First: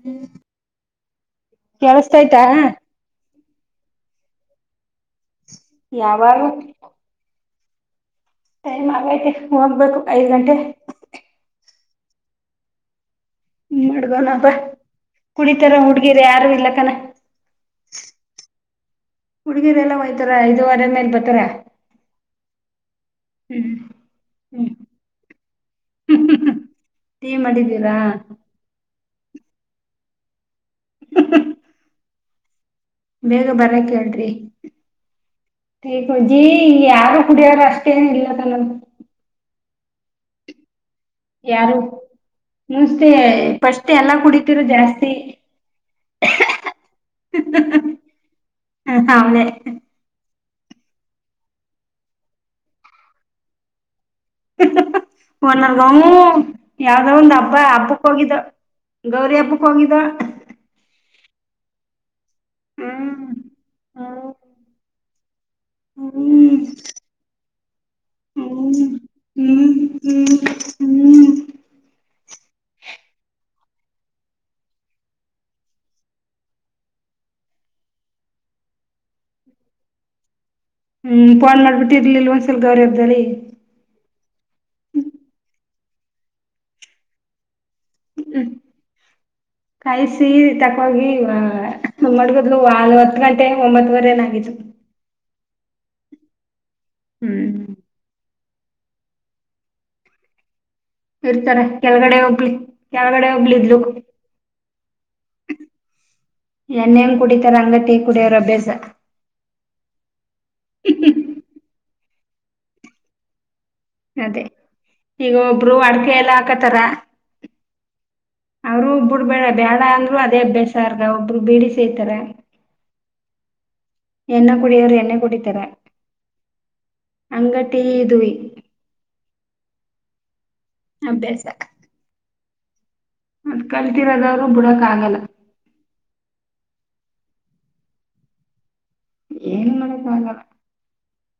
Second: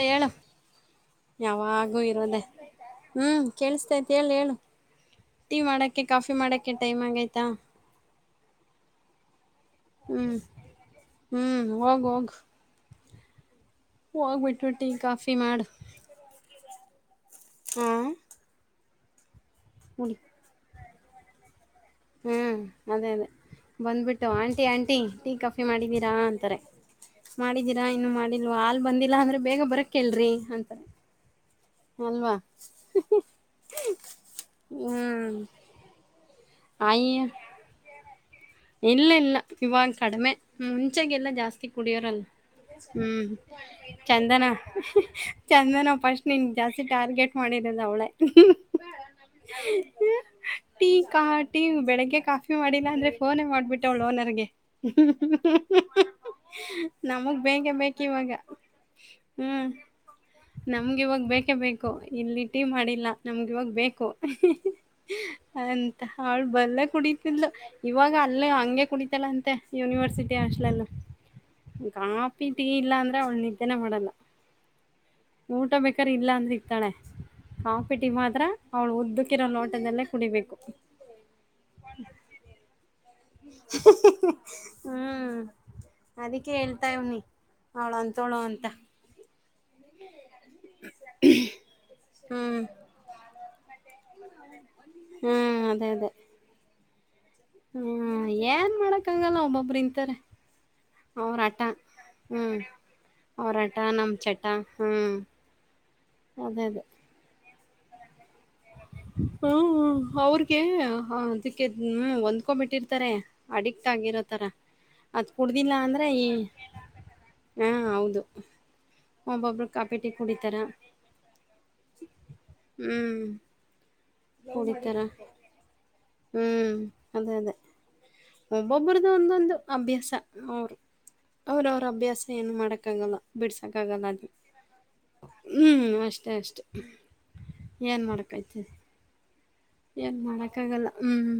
ಹೇಳು ಯಾವಾಗೂ ಇರೋದೇ ಕೇಳಸ್ತಯ್ತಾ ಹ್ಮ್ ಕೇಳಿಸತೈತಿ ಹೇಳಿ ಹೇಳು ಟೀ ಮಾಡಕ್ಕೆ ಕಾಫಿ ಯಾವಾಗ ಮಾಡಕ್ಕೆ ಟೈಮ್ ಆಗೈ್ತಾ ಟೈಮ್ ಆಗೈತಿ ಹೋಗ್ಬೇಕು ಐದ್ ಗಂಟೆ ಹ್ಮ್ ಹೋಗ ಹೋಗ್ ಹ್ಮ ಮಾಡಗೋಣ ಬಾ ಹೋಗ್ಬಿಟ್ಟು ಟೀ ಕಾಫಿ ಮಾಡು ಕುಡಿತಾರ ಹುಡ್ಗಿರ ಯಾರು ಇಲ್ಲಕ್ಕನ ಹ್ಮ್ ಹುಡುಗೀರೆಲ್ಲ ಹೊಯ್ತಾರ ಐದುವರೆ ಮೇಲೆ ಬತಾರ ಹ್ಮ್ ಅದೇ ಅದೇ ಬಂದ್ಬಿಟ್ಟು ಆಂಟಿ ಹ್ಮ್ ಆಂಟಿ ಟೀ ಕಾಫಿ ಮಾಡಿದೀರಾ ಅಂತಾರೆ ಟೀ ಮಾಡಿದೀರಾ ಮಾಡಿದ್ದೀರಾ ಇನ್ನು ಮಾಡಿಲ್ವಾ ಹಾಲ್ ಬಂದಿಲ್ಲಾ ಅಂದ್ರೆ ಬೇಗ ಬರಕ್ ಹೇಳ್ರಿ ಅಂತರ್ ಹ [unintelligible] ಅಲ್ವಾ ಬೇಗ ಬರಕ್ ಹೇಳ್ರಿ ಹ್ಮ್ ಟಿ ಮಜ್ಜೀ ಯಾರು ಆಯಿ ಕುಡಿಯಾಲ್ಲ ಅಷ್ಟು ಏನ್ ಇಲ್ಲದ ನಮ [unintelligible] ಇಲ್ಲ ಇಲ್ಲ ಇವಾಗ ಕಡಿಮೆ ಮುಂಚೆಗೆೆ ಎಲ್ಲಾ ಜಾಸ್ತಿ ಯಾರು ಕುಡಿಯೋರಲ್ಲ ಮುಂಚೆ ಹ್ಮ್ ಫಸ್ಟ್ ಎಲ್ಲಾ ಚಂದನ ಕುಡಿತಿರು ಜಾಸ್ತಿ ಚಂದನ ಫಸ್ಟ್ ನೀನ್ ಜಾಸ್ತಿ ಟಾರ್ಗೆಟ್ ಮಾಡಿರದ್ ಅವಳೆ ಹ ಅವಳೆ ಹ ಟೀ ಕಾ ಟೀ ಬೆಳಿಗ್ಗೆ ಕಾಫಿ ಮಾಡಿಲ್ಲ ಅಂದ್ರೆ ಫೋನೇ ಮಾಡ್ಬಿಟ್ಟವ್ಳು ಓನರ್ಗೆ ಒ ನನ್ಗವು ಯಾವ್ದೋ ಒಂದ್ ನಮಗ್ ಹಬ್ಬ ಬೇಕೇ ಬೇಕು ಹಬ್ಬಕ್ ಇವಾಗ ಹೋಗಿದ್ದ ಗೌರಿ ಹಬ್ಬಕ್ ಹೋಗಿದ್ದೋ ನಮ್ಗೆ ಇವಾಗ ಬೇಕೇ ಬೇಕು ಇಲ್ಲಿ ಟೀ ಮಾಡಿಲ್ಲ ನಮ್ಗೆ ಇವಾಗ ಬೇಕು ಅಂತ ಅವಳ ಬಲ್ಲೇ ಕುಣಿತಿದ್ದಳ್. ಇವಾಗ ಅಲ್ಲೇ ಹಂಗೆ ಕುಣಿತಾಳಂತೆ ಹ್ಮ್ ಹ್ಮ್ ಯೂನಿವರ್ಸಿಟಿ ಹಾಸ್ಟ್ಲಲ್ಲು ಹ್ಮ್ [unintelligible] [unintelligible] ಇಲ್ಲ ಅಂದ್ರೆ ಅವಳ ನಿದ್ದೆನೆ ಮಾಡಲ್ಲ. ಊಟ ಬೇಕಾರ ಇಲ್ಲ ಅಂದ್ರ ಇರ್ತಾಳೆ. ಕಾಫಿ, ಟೀ ಮಾತ್ರ ಅವ್ಳು ಉದ್ದಕ್ಕಿರೋ ಲೋಟದಲ್ಲೇ ಕುಡಿಬೇಕು. ಹ್ಮು [unintelligible] ಹ್ಮು ಅದಕ್ಕೆ ಹೇಳ್ತಾವ್ನಿ. ಹೆಂತಾವ್ಳು ಹ್ಮ್ ಅಂತಾ. ಕಾಯಿಸಿ ಇತ್ತಾಕ್ಕೋಗಿ ಮಡ್ಗದ್ಲು ಹ್ಮ್ [unintelligible] [unintelligible] ಒಂಬತ್ತುವರೆ ಏನ್ ಆಗಿತ್ತು. ಹ್ಮು ಅದೇ ಅದೇ. ಹ್ಮು ಹ್ಮು ಏನ್ ಮಾಡಾಕ್ ಆಗಲ್ಲ ಒಬ್ಬೊಬ್ಬ್ರ ಇಂತಾರೆ. ಅವ್ರ ಇರ್ತಾರೆ ಆಟ್ಟ್ ಕೆಳಗಡೆ ಹ್ಮು ಒಬ್ಳಿ ಕೆಳಗಡೆ ಅವ್ರಟ ಒಬ್ಳಿದ್ಲು ನಮ್ಮ್ ಚಟ ಹ್ಮು. ಎಳನೀರ್ ಕುಡಿತಾರ ಹಂಗ್ ಟೀ ಕುಡಿಯೋರ. ಅಭ್ಯಾಸ ಹ್ಮು ಅವ್ರಗೆ ಅದಕ್ಕೆ ಹ್ಮು ಹೊಂದ್ಕೊಬಿಟ್ಟಿರ್ತಾರೆ. ಅಡಿಕ್ಟ್ ಅದೇ ಆಗಿರೋತರ ಅದು ಈಗ ಒಬ್ರು ಕುಡ್ದಿಲ್ಲ ಅಂದ್ರೆ ಅಡ್ಕೆ ಈ ಎಲ್ಲ ಹ ಹೌದು. ಅವ್ರು ಬಿಡಬ್ಯಾಡ ಒಬ್ಬೊಬ್ರು ಬೇಡ ಕಾಪಿ ಟೀ ಅಂದ್ರು ಅದೇ ಕುಡಿತಾರ ಅಭ್ಯಾಸ [unintelligible] ಒಬ್ಬರು ಬಿಡಿ ಸೇದ್ತಾರ್. ಹ್ಮು ಎಣ್ಣೆ ಕುಡಿಯೋರ್ ಎಣ್ಣೆ ಕುಡಿತಾರ. ಹ್ಮು ಅದೇ ಅದೇ. [unintelligible] ಇದುವಿ. ಒಬ್ಬೊಬ್ಬರದು ಒಂದೊಂದು ಅಭ್ಯಾಸ ಹುರೀ ಅಭ್ಯಾಸ ಅವ್ರ ಅವ್ರ ಅಭ್ಯಾಸ ಏನು ಮಾಡಕ್ಕಾಗಲ್ಲ. ಅದ್ ಬಿಡಸಾಕ್ ಆಗಲ್ಲ ಅದು. ಕಲ್ತಿರೋದವ್ರು ಬಿಡಾಕ್ ಆಗಲ್ಲ ಹ್ಮು ಅಷ್ಟೇ ಅಷ್ಟೆ ಏನ್ ಮಾಡಕಾಯ್ತದೆ. ಏನ್ ಮಾ ಎನ್ ಮಾಡಾಕ್ಕಾಗಲ್ಲ ಹ್ಮು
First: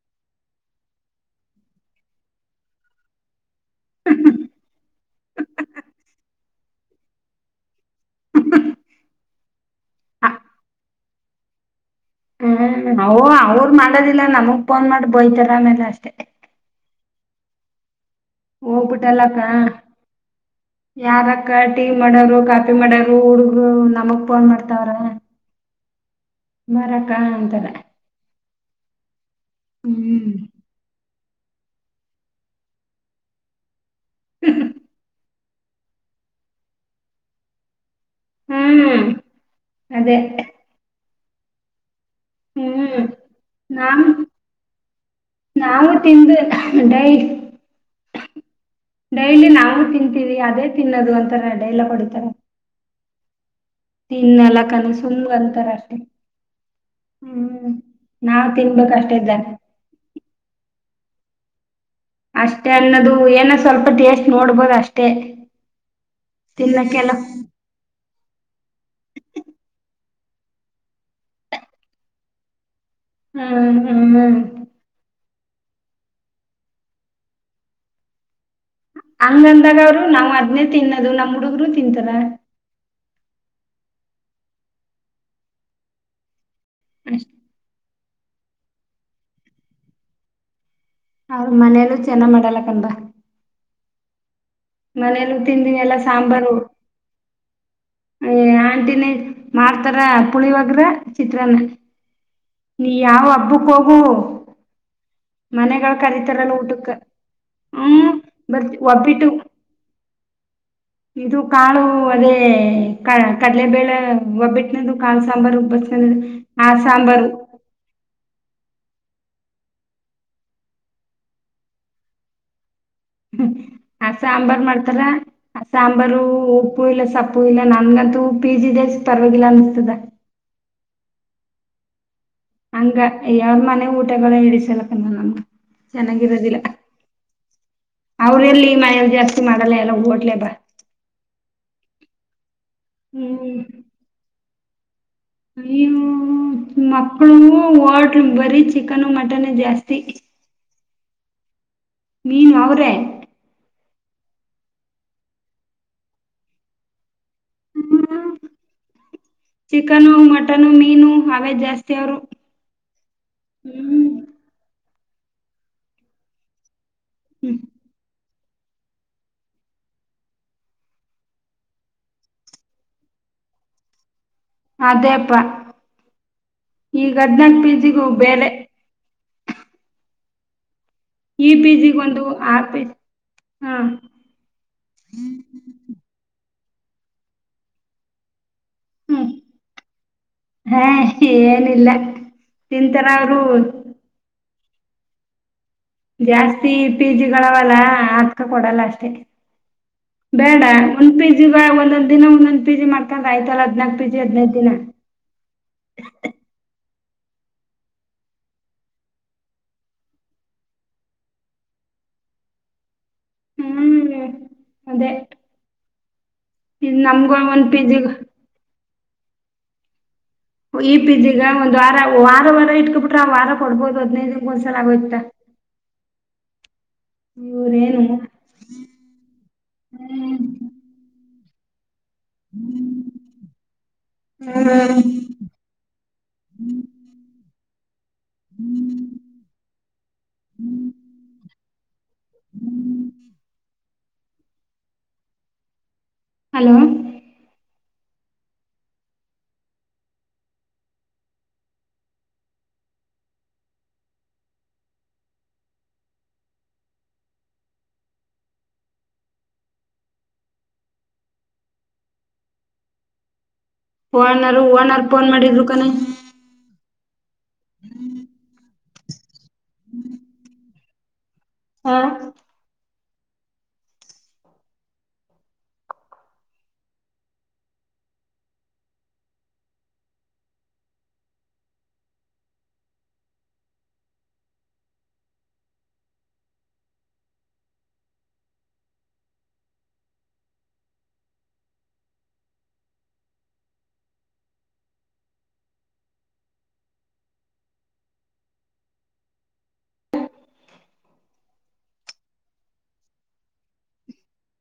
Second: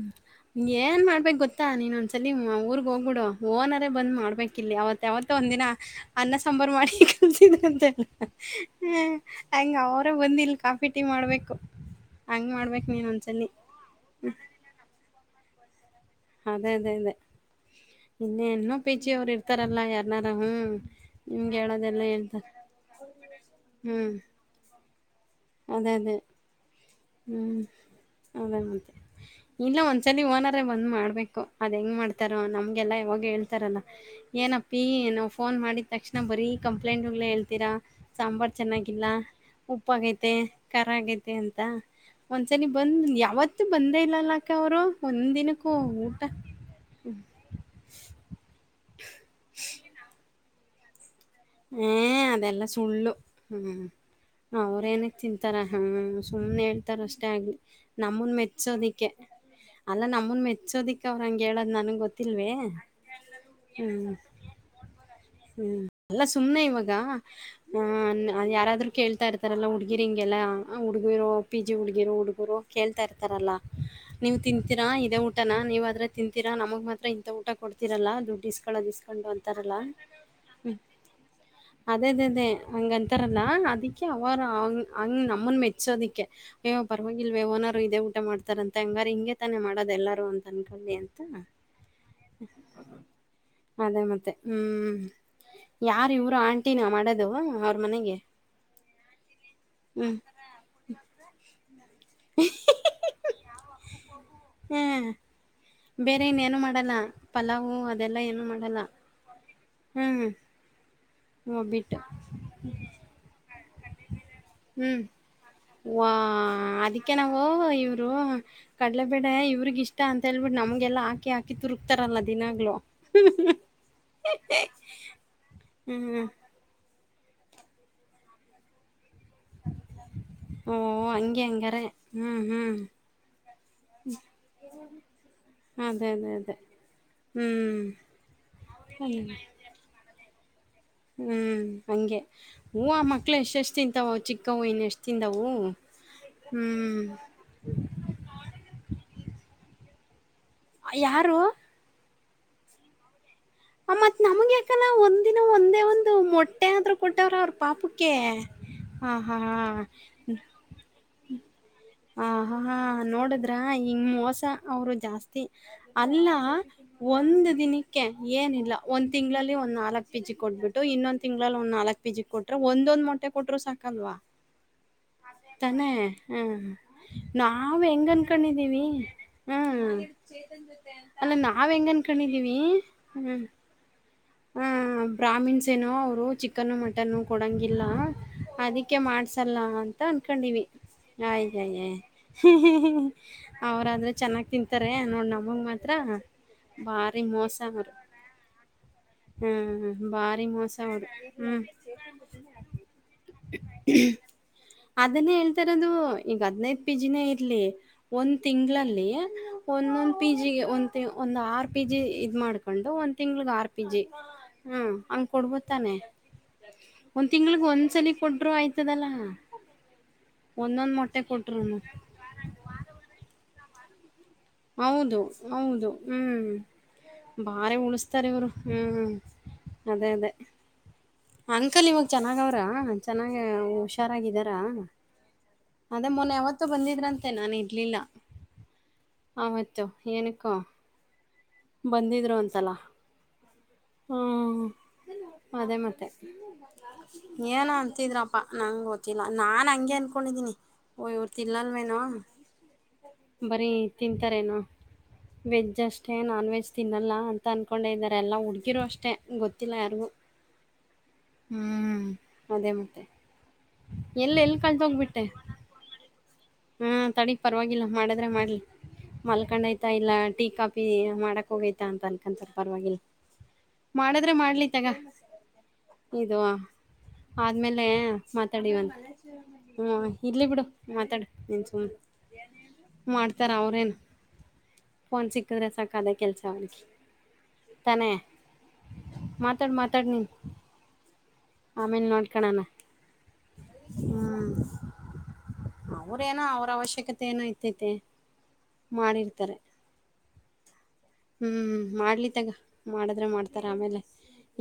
ಏನ್ ಮಾಡ್ಬೇಕು ಗೊತ್ತಾ ನೀನು ಒಂದ್ಸಲ ಊರ್ಗೆ ಹೋಗ್ಬಿಡು. ಓನರ ಬಂದ್ ಮಾಡ್ಬೇಕ ಇಲ್ಲಿ ಅವತ್ತ್ ಅವತ್ತ ಒಂದ ದಿನ ಅನ್ನ, ಸಾಂಬಾರು ಮಾಡಿ ಉನ್ಸಿದನಂತೆ. ಹ ಹಂಗ್ ಅವರೆ ಬಂದ ಇಲ್ಲಿ ಕಾಫಿ, ಟೀ ಮಾಡ್ಬೇಕು. ಹಂಗ್ ಮಾಡ್ಬೇಕ್ ನೀನು ಓ ಅಂತಾ. ಅವ್ರು ಮಾಡೋದಿಲ್ಲ ನಮಗ್ ಫೋನ್ ಮಾಡಿ ಬಯ್ತಾರೆ ಆಮೇಲೆ ಅಷ್ಟೇ. ಅದೇ ಅದೇ ಅದೇ. ಇನ್ನೇ ಇನ್ನೂ ಪಿ ಜಿ ಹೋಗ್ಬಿಟ್ಟಲ್ಲ ಅವ್ರು ಅಕ್ಕಾ ಇರ್ತಾರಲ್ಲ ಯಾರನಾರ ಹ್ಮ್ ಯಾರ ನಿಮ್ಗೆ ಅಕ್ಕಾ ಟೀ ಹೇಳೋದೆಲ್ಲ ಮಾಡೋರು ಹೇಳ್ತಾರೆ ಕಾಫಿ ಮಾಡೋರು ಹುಡುಗ್ರು ಹ್ಮ್ ನಮಗ್ ಫೋನ್ ಮಾಡ್ತಾವ್ರ. ಅದೇ ಅದೇ. ಬರೇ ಅಕ್ಕಾ ಹ್ಮ್ ಅಂತಾರೆ. ಅದೇ ಮತ್ತೆ ಇಲ್ಲ ಒಂದ್ಸರಿ ಹ್ಮ್ ಒನ ಬಂದ್ ಮಾಡ್ಬೇಕು ಅದು ಹೆಂಗ್ ಮಾಡ್ತಾರ ನಮ್ಗೆಲ್ಲಾ ಯಾವಾಗ ಹೇಳ್ತಾರಲ್ಲ ಏನಪ್ಪಿ [unintelligible] ಫೋನ್ ಮಾಡಿದ ತಕ್ಷಣ ಬರೀ ಕಂಪ್ಲೇಂಟ್ಗ್ಳೆ ಹೇಳ್ತೀರಾ ಸಾಂಬಾರ್ ಹ್ಮ್ ಚೆನ್ನಾಗಿಲ್ಲ ಉಪ್ಪ ಅದೇ ಆಗೈತೆ, ಖಾರ ಆಗೈತೆ ಅಂತ ಒಂದ್ಸಲಿ ಹ್ಮ್ ಬಂದ್ ಯಾವತ್ತು ಬಂದೇ ನಾವ್ ಇಲ್ಲಲ ಅಕ್ಕಾ ಅವರು ಒಂದ್ ದಿನಕ್ಕೂ ನಾವು ಊಟ. ತಿಂದು ಡೈ ಡೈಲಿ ನಾವು ತಿಂತೀವಿ ಅದೇ ತಿನ್ನೋದು [unintelligible] ಎ ಅದೆಲ್ಲ ಸುಳ್ಳು ಹ್ಮು. ತಿನ್ನಲ್ಲ ಕಣೆ ಅವ್ರೇನಕ್ ಸುಮ್ಮ್ ತಿಂತಾರ ಅಂತಾರ ಅಷ್ಟೆ ಹ್ಮು ಸುಮ್ನೆ ಹೇಳ್ತಾರ ಅಷ್ಟೇ ಆಗ್ಲಿ ನಮನ್ ಮೆ ತಿನ್ಬೇಕಷ್ಟೆ ಇದ್ದಾ ಅಲ್ಲ ನಮ್ಮನ್ ಮೆಚ್ಚೋದಿಕ್ ಅವ್ರ ಹಂಗೆ ಹೇಳದ್ ನನಗ್ ಗೊ ಅಷ್ಟೇ ಅನ್ನೋದು ಏನೋ ಸ್ವಲ್ಪ ಟೇಸ್ಟ್ ನೋಡ್ಬೋದ ಅಷ್ಟೇ. ಎಲ್ಲಾ ಸುಮ್ನೆ ಇವಾಗ ಹ ಅ ಯಾರಾದ್ರು ಕೇಳ್ತಾ ಇರ್ತಾರಲ್ಲಾ ಹುಡ್ಗಿರಿ ಹಿಂಗೆಲ್ಲ ಹುಡ್ಗಿರು ಪಿ ಜಿ ಹುಡ್ಗಿರು ಹುಡ್ಗುರು. ಕೇಳ್ತಾ ಇರ್ತಾರಲ್ಲಾ ಹ್ಮ್ ನೀವು ಹ್ಮ್ ತಿನ್ ಇದೇ ಊಟನ ನೀವ್ ಆದ್ರೆ ತಿಂತೀರಾ ನಮಗ್ ಮಾತ್ರ ಇಂತ ಊಟ ಕೊಡ್ತಿರಲ್ಲ ದುಡ್ಡ ಹಂಗಂದಾಗ ಅವ್ರು ನಾವ್ ಅದ್ನೇ ತಿನ್ನೋದು ನಮ್ಮ್ ಹುಡುಗ್ರು ಅದೇ ತಿಂತಾರ ಅದ ಅದೇ ಹಂಗಂತಾರಲ್ಲ ಅದಿಕ್ಕೆ ಅವರುಂಗ ಹಂಗ ನಮ್ಮನ್ ಮೆಚ್ಚೋದಿಕ್ಕೆ. ಅಯ್ಯೊ ಅಷ್ಟ್ ಪರವಾಗಿಲ್ವೆ ಓನಾರು ಇದೇ ಊಟ ಮಾಡ್ತಾರಂತೆ ಹಂಗಾರ ಹಿಂಗೆ ತಾನೆ ಮಾಡೋದ ಎಲ್ಲಾರೂ ಅಂತ ಅನ್ಕೊಳ್ಳಿ ಅಂತ. ಅವ್ರ ಮನೇಲ್ಲೂ ಚೆನ್ನ ಮಾಡಲ್ಲ ಕಣ್ ಬ. ಅದೇ ಮತ್ತೆ ಹ್ಮ್. ಏನ್ ತಿಂದಿ. ಯಾರ್ ಇವರು ಆಂಟಿನ ಮಾಡೋದು. ಮನೆಗೆ ಅಯ್ಯಾ ಆಂಟಿನಿ ಮಾಡ್ತಾರ ಹ್ಮ್ ಪುಳಿವಗ್ರ ಚಿತ್ರಾನ್ನ. ನೀ ಯಾವ್ ಹಬ್ಬಕ್ ಹೋಗು ಹ್ಮ್ ಮನೆಗಳ ಬೇರೆ ಕರಿತಾರೆನ್ ಇನ್ನೇನು ಊಟಕ್ಕ ಮಾಡಲ್ಲ ಪಲಾವು ಹ್ಮ್ ಅದೆಲ್ಲ ಏನು ಬರ್ ಮಾಡಲ್ಲ ಒಬ್ಬಿಟ್ಟು. ಹ್ಮ್ ಇದು ಕಾಳು ಒಬ್ಬಿಟ್ಟು ಅದೇ ಕಡ್ಲೆಬೇಳೆ ಒಬ್ಬಿಟ್ಟನಿಂದು ಹ್ಮ್ ಕಾಳು ಸಾಂಬಾರು. ಬಸ್ನದು ವಾ ಆ ಅದಕೆನ್ ಸಾಂಬಾರು ವೋ ಇವ್ ದೊ ಕಡ್ಲೆಬೇಳೆ ಇವ್ರಿಗೆ ಇಷ್ಟ ಅಂತ ಹೇಳ್ಬಿಟ್ಟು ನಮ್ಗೆಲ್ಲಾ ಹಾಕಿ ಹಾಕಿ ತುರುಕ್ತಾರಲ್ಲ ದಿನಾಗ್ಲು. ಹ್ಮ [unintelligible] ಆ ಸಾಂಬಾರ್ ಮಾಡ್ತಾರ ಆ ಸಾಂಬಾರು ಹ್ಮ್ ಉಪ್ಪೂ ಇಲ್ಲ ಸಪ್ಪು ಇಲ್ಲ ನನ್ಗಂತೂ ಪಿ ಜಿ ದೇ ಪರವಾಗಿಲ್ಲ ಅನ್ಸ್ತದ. ಓ ಹಂಗೆ ಹಂಗಾರೆ ಹ್ಮ್. ಹ್ಮ್ ಹಂಗ ಯಾವ ಮನೆ ಊಟಗಳ ಇಡಿಸಲಕ ನಮ್ಗ ಅದೇ ಅದೇ ಅದೇ ಚೆನ್ನಾಗಿರೋದಿಲ್ಲ. ಹ್ಮ್. ಅವ್ರೆಲ್ಲಿ ಈ ಮನೆಯಲ್ಲಿ ಜಾಸ್ತಿ ಮಾಡಲ್ಲ ಎಲ್ಲಾ ಹೋಟ್ಲೆ ಬಾ. ಹ್ಮ್ ಹಂಗೆ ಹು ಆ ಮಕ್ಳು ಹ್ಮ್. ಎಷ್ಟೆಷ್ಟು ತಿಂತಾವ ಚಿಕ್ಕವು ಇನ್ ಎಷ್ಟ್ ಅಯ್ಯೋ ಮಕ್ಕಳುನೂ ಹೋಟ್ಲು ಬರೀ ಚಿಕನು ಮಟನೆ ಜಾಸ್ತಿ. ಅ ಯಾರು? ನೀವ್ ಅವರೇ? ಮತ್ ನಮ್ಗೆ ಯಾಕಲ್ ಒಂದಿನ ಒಂದೇ ಒಂದು ಮೊ ಟ್ಟೆ ಆದ್ರೂ ಕೊಟ್ಟವ್ರ ಅವ್ರ ಪಾಪಕ್ಕೆ ಹ ಹಾ. ಸೆರು ಆ ಹಾ ನೋಡಿದ್ರ ಹಿಂಗ ಮೋಸ ಅವರು ಜಾಸ್ತಿ ಅಲ್ಲಾ ಒಂದ್ ಹ್ಮ್ ದಿನಕ್ಕೆ. ಏನಿಲ್ಲ ಒಂದ್ ತಿಂಗಳಲ್ಲಿ ಒಂದ್ ನಾಲಕ್ ಪಿಜಿ ಕೊಟ್ಬಿಟ್ಟು ಇನ್ನೊಂದ ತಿಂಗಳಲ್ಲಿ ಒಂದ್ ನಾಲಕ್ ಪಿಜಿ ಕೊಟ್ ಒಂದ್ ಒಂದು ಮೊಟ್ಟೆ ಕೊಟ್ರು ಸಾಕಲ್ವಾ. [inaudible] ತಾನೇ ಹ ಈಗ ಹದ್ನಾಕ್ ಪಿ ನಾವ ಜಿಗೂ ಹೆಂಗ ಬೇರೆ ಅನ್ಕಂಡಿದ್ದೀವಿ. ಹ್ಮ್ ಅಲ್ಲ ಈ ನಾವ್ ಪಿ ಜಿಗ್ ಒಂದು ಹೆಂಗನ್ಕಂಡಿದೀವಿ ಆ ಪಿ ಹ್ಮ್. ಹಾ ಬ್ರಾಮಿಣ್ಸ್ ಏನೋ ಅವರು ಚಿಕನ್ನು ಮಟನ್ನು ಕೊಡಂಗಿಲ್ಲ ಅದಕ್ ಕೆ ಹ್ಮ್ ಮಾಡ್ಸಲ್ಲ ಅಂತ ಅನ್ಕಂಡಿವಿ. ಹಾ ಏನಿಲ್ಲ ತಿಂತಾರ [unintelligible] ಅವರು ಅವ್ರಾದ್ರೆ ಚೆನ್ನಾಗ್ ತಿಂತಾರೆ ನೋಡ್ ನಮಗ್ ಮತ ಜಾಸ್ತಿ ಪಿಜಿಗಳಾವಲ್ಲ ಅವರು. ಅದ್ಕ ಕೊಡಲ್ಲ ಅಷ್ಟೇ ಹ್ಮ್ ಹ್ಮ್ ಭಾರಿ ಬೇಡ ಮೋಸ ಅವ್ರು ಒಂದ್ ಪಿ ಹ್ಮ್ ಆಯ್ತಾಲ್ಲ ಹದಿನಾಲ್ಕು ಪಿಜಿ ಹದಿನೈದು ದಿನ ಅದನ್ನೇ ಹೇಳ್ತಇರೋದು ಈಗ ಹದ್ನೈದ್ ಪಿ ಜಿ ನೇ ಇರ್ಲಿ ಒಂದ್ ತತಿಂಗಳಲ್ಲಿ ಒಂದೊಂದ್ ಪಿ ಜಿ ಒಂದ ಒಂದ್ ಆರ್ ಪಿ ಜಿ ಇದ್ ಮಾಡ್ಕ ಕೊಂಡು ಒಂದ್ ತಿಂಗ್ಳಗ್ ಆರ್ ಪಿ ಜಿ ಹ್ಮ್ ಹಾ ಅದೇ ಹಂಗೆ ಕೊಡ್ಬೋತಾನೆ ಇದ್ ಒಂದ್ ನಮ್ಗ ತಿಂಗಳಗ್ ಗ ಒಂದ್ಸಲಿ ಕೊಟ್ರು ಆಯ್ತದಲ್ಲ ಈ ಒಂದೊಂದ್ ಮೊಟ್ಟೆ ಪಿಜಿ ಗ ಒಂದ್ ಕೊಟ್ರುನು ವಾರ ವಾರ ವಾರ ಇಟ್ಕ ಬಿಟ್ರೆ ಆ ವಾರ ಕೊಡ್ಬೋದು ಹದ್ನೈದು ಹೌದು ಹೌದು ಹ್ಮ್ ಬಾರೆ ಇವ್ರೇನು ಉಳಿಸತಾರೆ ಇವ್ರು ಹ್ಮ್ ಅದೇ ಅದೇ ಅಂಕಲ್ ಇವಾಗ ಚೆನ್ನಾಗ ಅವ್ರ ಚೆನ್ನಾಗ ಹುಷಾರಾಗಿದಾರಾ ಅದೇ ಮೊನ್ನೆ ಯಾವತ್ತೂ ಬಂದಿದ್ರಂತೆ ನಾನು ಇರ್ಲಿಲ್ಲ ಹ್ಮ್ ಆವತ್ತು ಏನಕ್ಕೊ ಬಂದಿದ್ರು ಅಂತಲ ಹ್ಮ ಅದೇ ಮತ್ತೆ ಏನೋ ಆನ್ತಿದ್ರಪ್ಪಾ ನಂಗ್ ಗೊತ್ತಿಲ್ಲ ನಾನ್ ಹಂಗೆ ಅನ್ಕೊಂಡಿದೀನಿ ಓ ಇವ್ರು ತಿನ್ನಲ್ವೇನೂ ಬರಿ ತಿಂತಾರೇನೋ ವೆಜ್ ಅಷ್ಟೇ ನಾನ್ ವೆಜ್ ತಿನ್ನಲ್ಲ ಅಂತ ಅನ್ಕೊಂಡೆ ಇದಾರೆ ಎಲ್ಲ ಹುಡುಗಿರು ಅಷ್ಟೆ ಗೊತ್ತಿಲ್ಲ ಯಾರಿಗು [inaudible] ಹ್ಮ್ ಅದೇ ಮತ್ತೆ ಎಲ್ಲಿ ಎಲ್ಲಿ ಓನರ್ ಒನ್ ಅವರು ಫೋನ್ ಮಾಡಿದ್ರು ಕನೆ ಹ್ಮ ತಡಿ ಪರವಾಗಿಲ್ಲ ಮಾಡಿದ್ರೆ ಮಾಡ್ಲಿ ಮಲ್ಕೊಂಡೈತ ಇಲ್ಲ ಟೀ ಕಾಪಿ ಮಾಡ ಹೋಗೈತ ಹಾ ಅಂತ ಅನ್ಕತರ ಪರವಾಗಿಲ್ಲ ಮಾಡದ್ರೆ ಮಾಡ್ಲಿ ತಗ ಇದು ಆದಮೇಲೆ ಮಾತಾಡಿವಂತೆ ಹ್ಮ ಇರ್ಲಿ ಬಿಡು ಮಾತಾಡು ನೀನ್ ಸುಮ್ನೆ ಮಾಡ್ತಾರ ಅವ್ರೇನ್ ಫೋನ್ ಸಿಕ್ಕಿದ್ರೆ ಸಾಕು ಅದೆ ಕೆಲ್ಸ ಅವ್ನಿಗೆ ತಾನೇ ಮಾತಾಡ್ ಮಾತಾಡ್ ನೀನ್ ಆಮೇಲ್ ನೋಡ್ಕಣಣ ಹ್ಮ್ ಅವರೇನೋ ಅವರ ಅವಶ್ಯಕತೆ ಏನೋ ಇತ್ತೈತೆ ಮಾಡಿರ್ತಾರೆ ಹ್ಮ್ ಮಾಡ್ಲಿ ತಗ ಮಾಡಿದ್ರೆ ಮಾಡ್ತಾರ ಆಮೇಲೆ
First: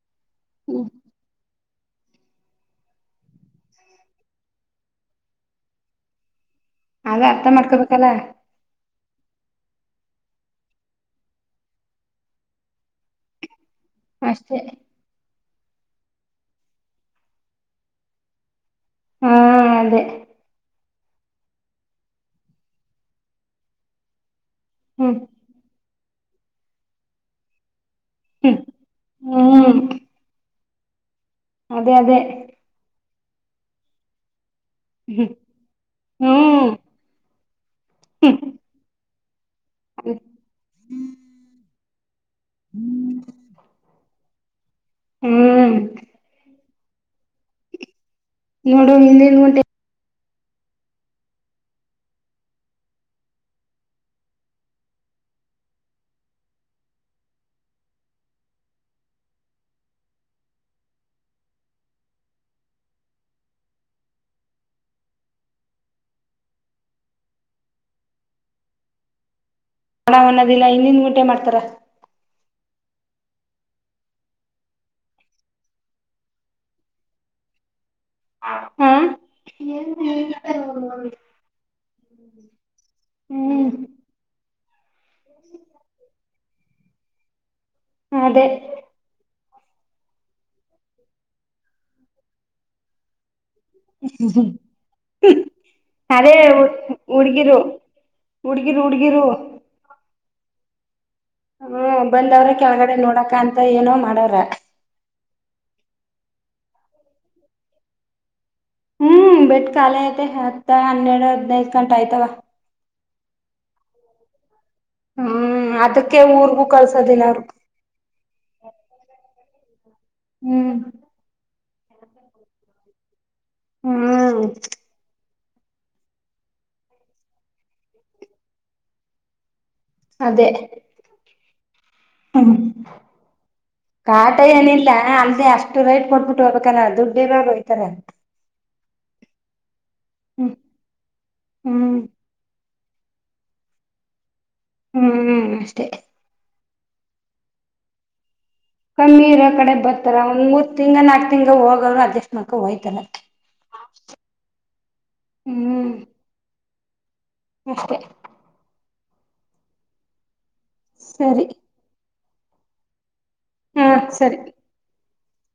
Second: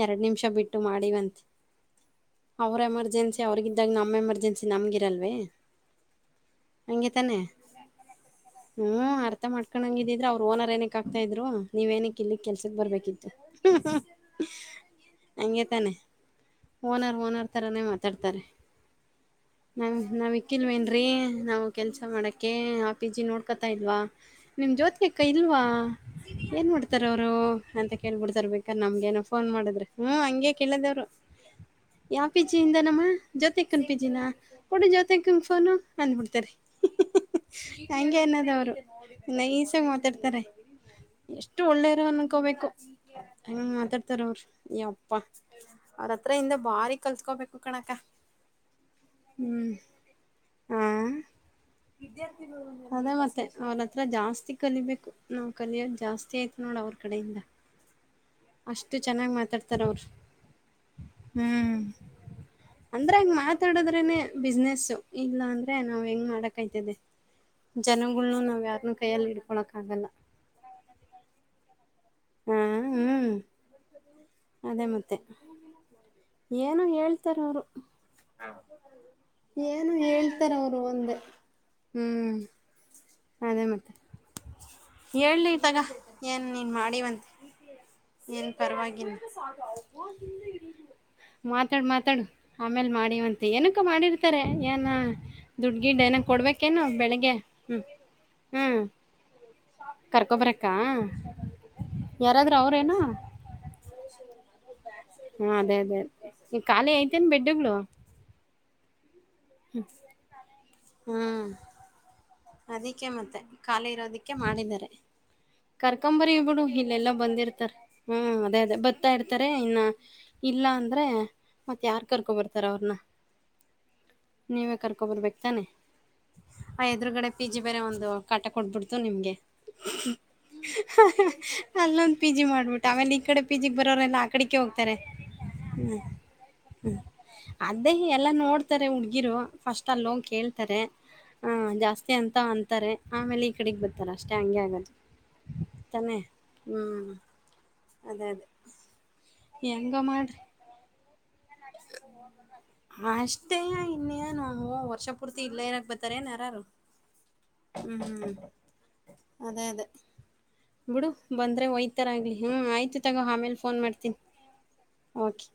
ಎರಡು ನಿಮಿಷ ಬಿಟ್ಟು ಹ್ಮ್ ಮಾಡೀವಂತೆ ಅವ್ರ ಎಮರ್ಜೆನ್ಸಿ ಅವ್ರಗಿದ್ದಾಗ ನಮ್ ಎಮರ್ಜೆನ್ಸಿ ನಮ್ಗಿರಲ್ವೆ ಹಂಗೆ ಅದ ತಾನೆ ಅರ್ಥ ಮಾಡ್ಕೊಬೇಕಲ್ಲ ಹ್ಮ್ ಅರ್ಥ ಮಾಡ್ಕೊಡಂಗ ಇದಿದ್ರರು ಅವ್ರ ಓನರ್ ಏನಕ್ ಆಗ್ತಾ ಇದ್ರು ನೀವ್ ಏನಕ್ಕೆ ಇಲ್ಲಿಕ್ ಕೆಲ್ಸಕ್ ಬರ್ಬೇಕಿತ್ತು [unintelligible] ಅಷ್ಟೇ ಹಂಗೆ ತಾನೆ ಓನರ್ ಓನರ್ ತರಾನೇ ಮಾತಾಡ್ತಾರೆ ಹಾ ಅದೇ [unintelligible] ಹಕ್ಕಿಲ್ವೇನ್ ರೀ ನಾವು ಕೆಲಸ ಮಾಡೋಕ್ಕೆ ಆ ಪಿ ಜಿ ನೋಡ್ಕೊತಾ ಇಲ್ವಾ ನಿಮ್ ಜೋತ್ವಿಕ ಹ್ಮ್ ಇಲ್ವಾ ಏನ್ ಮಾಡ್ತಾರೆ ಅವರು ಅಂತ ಕೇಳ್ಬಿಡ್ತರೆ ಹ್ಮ್ ಬೇಕಾರ ನಮ್ಗೆ ಏನ ಫೋನ್ ಮಾಡಿದ್ರೆ ಹ್ಮ್ ಹಂಗೆ ಕೇಳದವ್ರು ಅದೇ ಅದೇ ಯಾ ಪಿ ಜಿ ಯಿಂದ ನಮ್ಮ ಜೋತಿಕನ್ ಪಿ ಜಿ ನ ಕೊಡಿ ಹ್ಮ್ ಜ್ಯೋತಿಕನ್ ಗೆ ಫೋನು ಅಂದ್ಬಿಡ್ತ ರೆ ಹ್ಮ್ ಹಂಗೆ ಹ್ಮ್ ಅನ್ನದವರು ನೈಸ್ ಆಗಿ ಮಾತಾಡ್ತಾರೆ ಎಷ್ಟು ಒಳ್ಳೇರ ಅನ್ಕೋಬೇಕು ಹಂಗ್ ಮಾತಾಡ್ತಾರ ಅವ್ರರು ಯಪ್ಪಾ ಹ್ಮ್ ಅವ್ರತ್ರ ಇಂದ ಬಾರಿ ಕಲ್ತ್ಕೋಬೇಕು ಕಣಕ್ಕ ನೋಡು ಹಿಂದಿನ್ ಗುಂಟೆ ಹ್ಮ್ [inaudible] ವಿದ್ಯಾರ್ಥಿಗಳು ಅದೇ ಮತ್ತೆ ಅವ್ರತ್ರ ಜಾಸ್ತಿ ಕಲಿಬೇಕು ನಾವ್ ಕಲಿಯೋದ್ ಜಾಸ್ತಿ ಐತೆ ನೋಡ ಅವ್ರ ಕಡೆಯಿಂದ [inaudible] ಅಷ್ಟು ಚೆನ್ನಾಗ್ ಮಾತಾಡ್ತಾರ್ ಅವರು ಹ್ಮ್ ಅಂದ್ರೆ ಹಂಗ ಮಾತಾಡದ್ರನೆ ಬಿಸ್ನೆಸ್ ಇಲ್ಲ ಅಂದ್ರೆ ನಾವ್ ಹೆಂಗ್ ಮಾಡಕ್ಯ್ತದೆ ಜನಗಳ್ನು ನಾವ್ ಯಾರ್ನ್ನು ಕೈಯಲ್ಲಿ ಇಡ್ಕೊಳಕಕ್ಕಗಲ್ಲ ಹನ್ನೋದಿಲ್ಲ ಇನ್ನಿನ್ ಗುಟೆ ಮಾಡ್ತಾರ ಹಾ ಹ್ಮ್ ಅದೇ ಮತ್ತೆ ಏನು ಹೇಳ್ತಾರ್ ಅವರು ಹಾ ಏನು ಹೇಳ್ತಾರ್ ಅವರು ಅಂದೆ ಹ್ಮ್ ಅದೇ ಹ್ಮ್ ಮತ್ತೆ ಹೇಳಿ ತಗ ಏನ್ ನೀನ್ ಮಾಡೀಿವಂತೆ ಅದೇ ಏನ್ ಪರವಾಗಿಲ್ಲ ಮಾತಾಡ್ ಮಾತಾಡ್ ಆಮೇಲ್ ಮಾಡೀಿವಂತೆ ಏನ ಕ್ಕ ಮಾಡಿರ್ತಾರೆ ಏನ ದುಡ್ ಗಿಡ್ ಏನರ ಅದೇ ಕೊಡ್ಬೇಕೇನು ಬೆಳಿಗ್ಗೆ ಹ್ಮ್ ಹುಡುಗಿರು ಹ್ಮ್ ಹುಡುಗಿರು ಕರ್ಕೊಬರಕ್ಕ ಹ್ಮ ಬಂದವ್ರ ಯಾರಾದ್ರೂ ಕೆಳಗಡೆ ಅವ್ರೇನು ನೋಡಕ ಅಂತ ಏನೋ ಮಾಡವರ ಹ ಅದೇ ಅದೇ ಅದೇ ಖಾಲಿ ಐತೆೇನ್ ಬೆಡ್ಗಳು ಹ್ಮ್ ಬೆಡ್ ಖಾಲಿ ಐತೆ ಹತ್ತ ಹನ್ನೆರಡು ಹ್ಮ್ ಹದ್ನೈದು ಗಂಟ ಆಯ್ತವ ಅದಕ್ಕೆ ಮತ್ತೆ ಖಾಲಿ ಇರೋದಿಕ್ಕೆ ಮಾಡಿದ್ದಾರೆ ಹ್ಮ್ ಅದಕ್ಕೆ ಕರ್ಕಂಬರಿ ಬಿಿಡು ಊರ್ಗೂ ಇಲ್ಲೆಲ್ಲಾ ಕಳ್ಸೋದಿಲ್ಲ ಅವ್ರು ಬಂದಿರ್ತಾರ ಹ್ಮ್ ಅದೇ ಅದೇ ಬರ್ತಾ ಇರ್ತಾರೆ ಇನ್ನ ಇಲ್ಲ ಹ್ಮ್ ಅಂದ್ರೆ ಮತ್ತ ಯಾರ್ ಕರ್ಕೊ ಬರ್ತಾರ ಅವ್ರನ್ನ ಹ್ಮ್ ನೀವೇ ಕರ್ಕ ಬರ್ಬೇಕತಾನೆ ಆ ಎದುರುಗಡೆ ಪಿ ಜಿ ಬೇರೆ ಒಂದು ಕಾಟ ಕೊಡ್ಬಿಡ್ತು ನಿಮ್ಗೆ ಅದೇ ಅಲ್ಲ ಪಿ ಜಿ ಹ್ಮ್ ಮಾಡ್ಬಿಟ್ಟ ಆಮೇಲೆ ಈ ಕಡೆ ಪಿ ಜಿ ಬರೋರೆಲ್ಲ ಆ ಕಾಟ ಕಡಿಕ್ಕೆ ಏನಿಲ್ಲ ಹೋಗ್ತಾರೆ ಅಲ್ದೆ ಅಷ್ಟು ಹ್ಮ ರೇಟ್ ಕೊಟ್ಬಿಟ್ಟು ಹೋಗ್ಬೇಕಲ್ಲ ದುಡ್ ಇರೋವ್ರು ಹೊಯ್ತಾರೆ ಎಲ್ಲ ನೋಡ್ತಾರೆ ಹುಡ್ಗಿರು ಫಸ್ಟ್ ಅಲ್ಲೋಗಿ ಹ್ಮ್ ಕೇಳ್ತಾರೆ ಹ ಹ್ಮ್ ಜಾಸ್ತಿ ಅಂತ ಅಂತಾರೆ ಆಮೇಲೆ ಈ ಕಡೆಗ್ ಬರ್ತಾರ ಅಷ್ಟೇ ಹಂಗೆ ಆಗತ್ತೆ ಹ್ಮ್ ಹ್ಮ್ ಅಷ್ಟೇ ಹ್ಮ್ ಅದೇ ಅದೇ ಕಮ್ಮಿ ಇರೋ ಕಡೆ ಬರ್ತಾರ ಒಂದ್ ಮೂ ಹೋಯ್ತಾರ. ಅಷ್ಟಯಾ ಇನ್ನೇನು ಹು ವರ್ಷ ಪೂರ್ತಿ ಪೂರ್ತಿ ಇಲ್ಲೆ ಇರಾಕ್ ಹ್ಮ್ ಬರ್ತರೆನ್ ಯಾರಾದ್ರೂ [inaudible] [inaudible] ಹ್ಮ್ ಹ್ಮ್ ಅದೇ ಅದೇ ಬಿಡು ಸರಿ ಬಂದ್ರೆ ಒಯ್ತು ತರ ಆಗ್ಲಿ ಹ್ಮ್ ಆಯ್ತು ತಗೋ ಆಮೇಲೆ ಫೋನ್ ಹಾ ಮಾಡ್ತೀನಿ ಸರಿ. ಓಕೆ